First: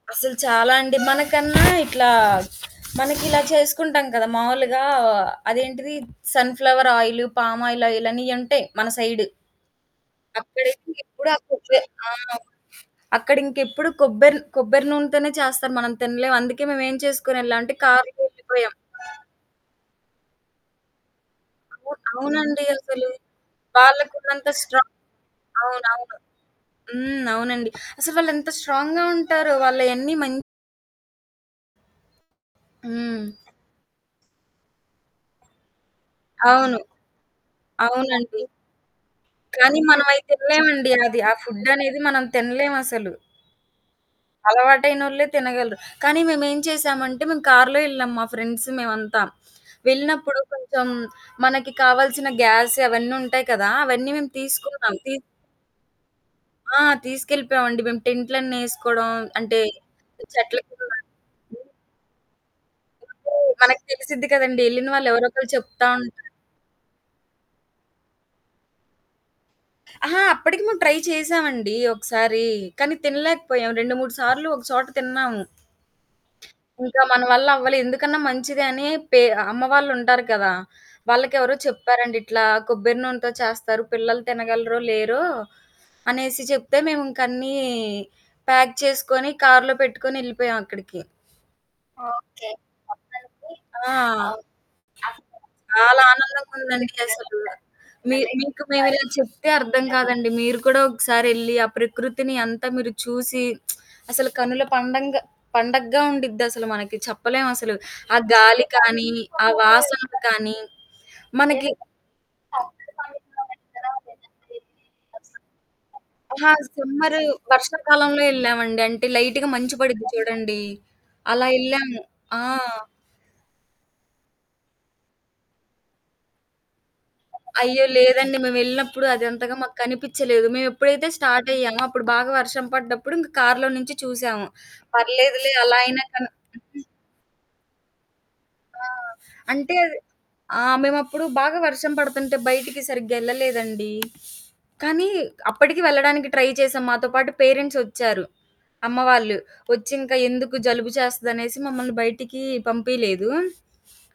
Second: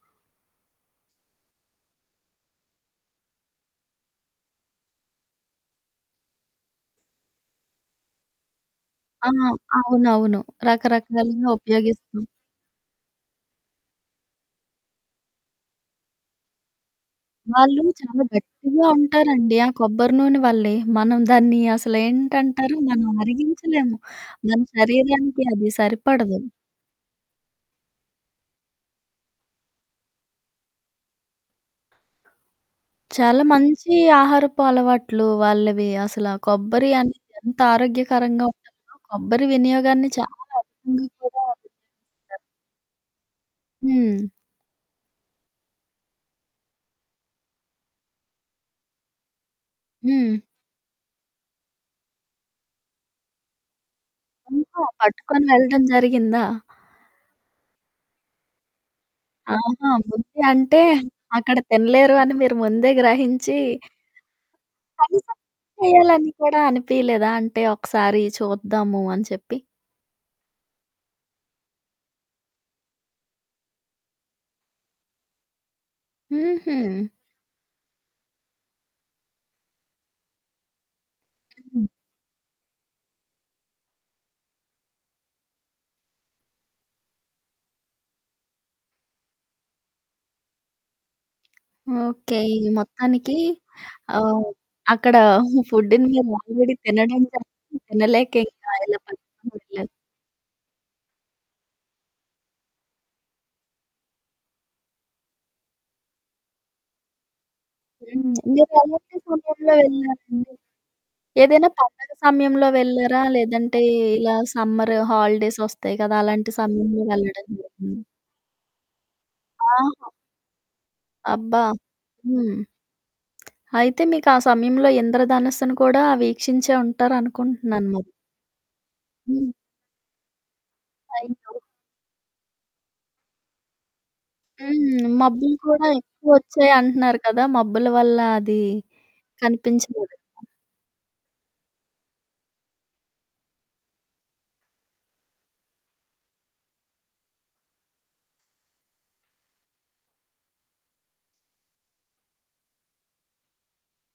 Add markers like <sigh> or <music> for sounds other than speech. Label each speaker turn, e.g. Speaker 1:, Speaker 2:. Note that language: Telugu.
Speaker 1: అసలు చాలా అండి. మనకన్నా ఇట్లా మనకి ఇలా చేసుకుంటాం కదా! మామూలుగా అదేంటిది సన్ ఫ్లవర్ ఆయిలు, పామాయిలాయిలు అని ఇయ్యుంటయి మన సైడు.
Speaker 2: ఆ! అవునవును.
Speaker 1: అప్పడికి ఇప్పుడు ఆ
Speaker 2: రకరకాలుగా
Speaker 1: ఫుడ్డే. ఆ!
Speaker 2: ఉపయోగిస్తాం.
Speaker 1: అక్కడ ఇంకెప్పుడు కొబ్బెరి, కొబ్బెరి నూనెతోనే చేస్తారు మనం తినలేం. అందుకే మేము ఏం చేసుకోనేళ్లామంటే
Speaker 2: వాళ్ళు
Speaker 1: కారులో
Speaker 2: చాలా
Speaker 1: వెళ్లిపోయాం.
Speaker 2: గట్టిగా ఉంటారండి ఆ కొబ్బరి నూనె వల్లే. మనం దాన్ని అసలు
Speaker 1: అవ్ అవునండి
Speaker 2: ఏంటంటారు మనం
Speaker 1: అసలు.
Speaker 2: అరిగించలేము.
Speaker 1: వాళ్ళకున్నంత
Speaker 2: మన
Speaker 1: స్ట్రాంగ్
Speaker 2: శరీరానికి అది
Speaker 1: అవునవును.
Speaker 2: సరిపడదు.
Speaker 1: హ్మ్. అవునండి. అసలు వాళ్ళెంత స్ట్రాంగ్‌గా ఉంటారో వాళ్ళయన్నీ మం హ్మ్.
Speaker 2: చాలా మంచి ఆహారపు అలవాట్లు వాళ్ళవి, అసలా
Speaker 1: అవును.
Speaker 2: కొబ్బరి అనేది ఎంత
Speaker 1: అవునండి.
Speaker 2: ఆరోగ్యకరంగా ఉంటదో, కొబ్బరి
Speaker 1: కానీ
Speaker 2: వినియోగాన్ని
Speaker 1: మనమయి
Speaker 2: చాలా
Speaker 1: తినలేమండి
Speaker 2: మందికి
Speaker 1: అది ఆ
Speaker 2: కూడా
Speaker 1: ఫుడ్డనేది మనం
Speaker 2: <unintelligible>
Speaker 1: తినలేమసలు.
Speaker 2: హ్మ్.
Speaker 1: అలవాటైనోళ్ళే తినగలరు. కానీ మేమేం చేసామంటే, మేము కారులో ఎళ్లాం మా ఫ్రెండ్స్ మేమంతా. వెళ్ళినప్పుడు
Speaker 2: హ్మ్.
Speaker 1: కొంచెం మనకి కావాల్సిన గ్యాసు అవన్నీ ఉంటాయి కదా! అవన్నీ మేము
Speaker 2: ఇంకా
Speaker 1: తీసుకున్నాం. తీ
Speaker 2: పట్టుకొని వెళ్ళడం జరిగిందా?
Speaker 1: ఆ! తీసుకెళ్ళిపోయామండి. మేము టెంట్లన్నేసుకోడం అంటే,
Speaker 2: ఆహా! ముందే
Speaker 1: చెట్ల
Speaker 2: అంటే,
Speaker 1: కింద
Speaker 2: అక్కడ
Speaker 1: హ్మ్.
Speaker 2: తినలేరు అని మీరు ముందే
Speaker 1: అంటే
Speaker 2: గ్రహించి
Speaker 1: మనకి తెలిసిద్ది కదండీ ఎళ్ళిన వాళ్ళు ఎవరో
Speaker 2: కనీసం
Speaker 1: ఒకళ్ళు చెప్తా
Speaker 2: ట్రై
Speaker 1: ఉంటారు.
Speaker 2: చేయాలని కూడా అనిపీయలేదా అంటే, ఒకసారి చూద్దాము అని చెప్పి?
Speaker 1: అహా! అప్పటికి మేము ట్రై చేశామండి ఒకసారి. కానీ, తినలేకపోయాం. 2, 3 సార్లు ఒక చోట తిన్నాము.
Speaker 2: హుహు.
Speaker 1: ఇంకా మన వల్ల అవ్వలే. ఎందుకన్నా మంచిదని పే అమ్మవాళ్ళుంటారు గదా! వాళ్ళకెవరో
Speaker 2: హ్మ్.
Speaker 1: చెప్పారండి, ఇట్లా కొబ్బెరి నూనెతో చేస్తారు పిల్లలు తినగలరో లేరో, అనేసి చెప్తే మేము ఇంకన్నీ ప్యాక్ చేసుకొని, కారులో పెట్టుకొని, ఎళ్ళిపోయామక్కడికి.
Speaker 2: ఓకెే. ఈ మొత్తానికి ఆ! అక్కడ
Speaker 1: చాలా
Speaker 2: ఫుడ్డుని మీరు
Speaker 1: ఆనందంగా
Speaker 2: ఆల్రెడీ
Speaker 1: ఉందండి
Speaker 2: తినడం
Speaker 1: అసలు.
Speaker 2: జరిగింది.
Speaker 1: మీ
Speaker 2: తినలేకే
Speaker 1: మీకు
Speaker 2: ఇంకా
Speaker 1: మేము
Speaker 2: ఇలా
Speaker 1: ఇలా చెప్తే అర్థం
Speaker 2: పట్టుకునెళ్లారు.
Speaker 1: కాదండి. మీరు కూడా ఒకసారి ఎళ్ళి, ఆ ప్రకృతిని అంతా మీరు చూసి <smacks lips> అసలు కనుల పండంగ పండగ్గా ఉండిద్దసలు మనకి చెప్పలేమసలు. ఆ
Speaker 2: హ్మ్.
Speaker 1: గాలి
Speaker 2: మీరు
Speaker 1: కానీ,
Speaker 2: ఎలాంటి
Speaker 1: ఆ
Speaker 2: సమయంలో
Speaker 1: వాసనకు
Speaker 2: వెళ్లారండి?
Speaker 1: కానీ,
Speaker 2: ఏదైనా
Speaker 1: మనకి
Speaker 2: పండగ సమయంలో వెళ్లారా? లేదంటే, ఇలా సమ్మరు హాలిడేస్ వస్తాయి కదా!
Speaker 1: అహా!
Speaker 2: అలాంటి సమయంలో
Speaker 1: సమ్మరు
Speaker 2: వెళ్ళడం జరిగిందా?
Speaker 1: వర్షాకాలంలో ఎళ్ళామండి. అంటే, లైటుగా మంచు పడిద్ది
Speaker 2: ఆహా!
Speaker 1: చూడండి, అలా
Speaker 2: అబ్బా!
Speaker 1: ఎళ్ళాము. ఆ!
Speaker 2: హ్మ్. అయితే మీకా సమయంలో ఇంద్రధనస్సును కూడా వీక్షించే
Speaker 1: అయ్యో!
Speaker 2: ఉంటారనుకుంటున్నాను మరి.
Speaker 1: లేదండి. మేము వెళ్ళినప్పుడు
Speaker 2: హ్మ్.
Speaker 1: అదంతగా మాకు కనిపిచ్చలేదు. మేము ఎప్పుడైతే స్టార్ట్
Speaker 2: అయ్యో!
Speaker 1: అయ్యామో, అప్పుడు బాగా వర్షం పడ్డప్పుడు ఇంక కారులో నుంచి చూసాము.
Speaker 2: హ్మ్.
Speaker 1: పర్లేదులే
Speaker 2: మబ్బులు
Speaker 1: అలా
Speaker 2: కూడా
Speaker 1: అయినా
Speaker 2: ఎక్కువ
Speaker 1: కన్
Speaker 2: వచ్చాయి
Speaker 1: <unintelligible>
Speaker 2: అంటున్నారు కదా! మబ్బుల వల్ల అది
Speaker 1: ఆ! అంటే అది
Speaker 2: కనిపించలేదేమో!
Speaker 1: ఆ! మేమప్పుడు బాగా వర్షం పడుతుంటే బయటికి సరిగ్గా ఎళ్ళలేదండి. కానీ, అప్పటికి వెళ్ళడానికి ట్రై చేశాం. మాతో పాటు పేరెంట్స్ ఒచ్చారు, అమ్మవాళ్ళు. ఒచ్చింకా ఎందుకు జలుబు చేస్తదనేసి మమ్మల్ని బయటికి పంపియలేదు.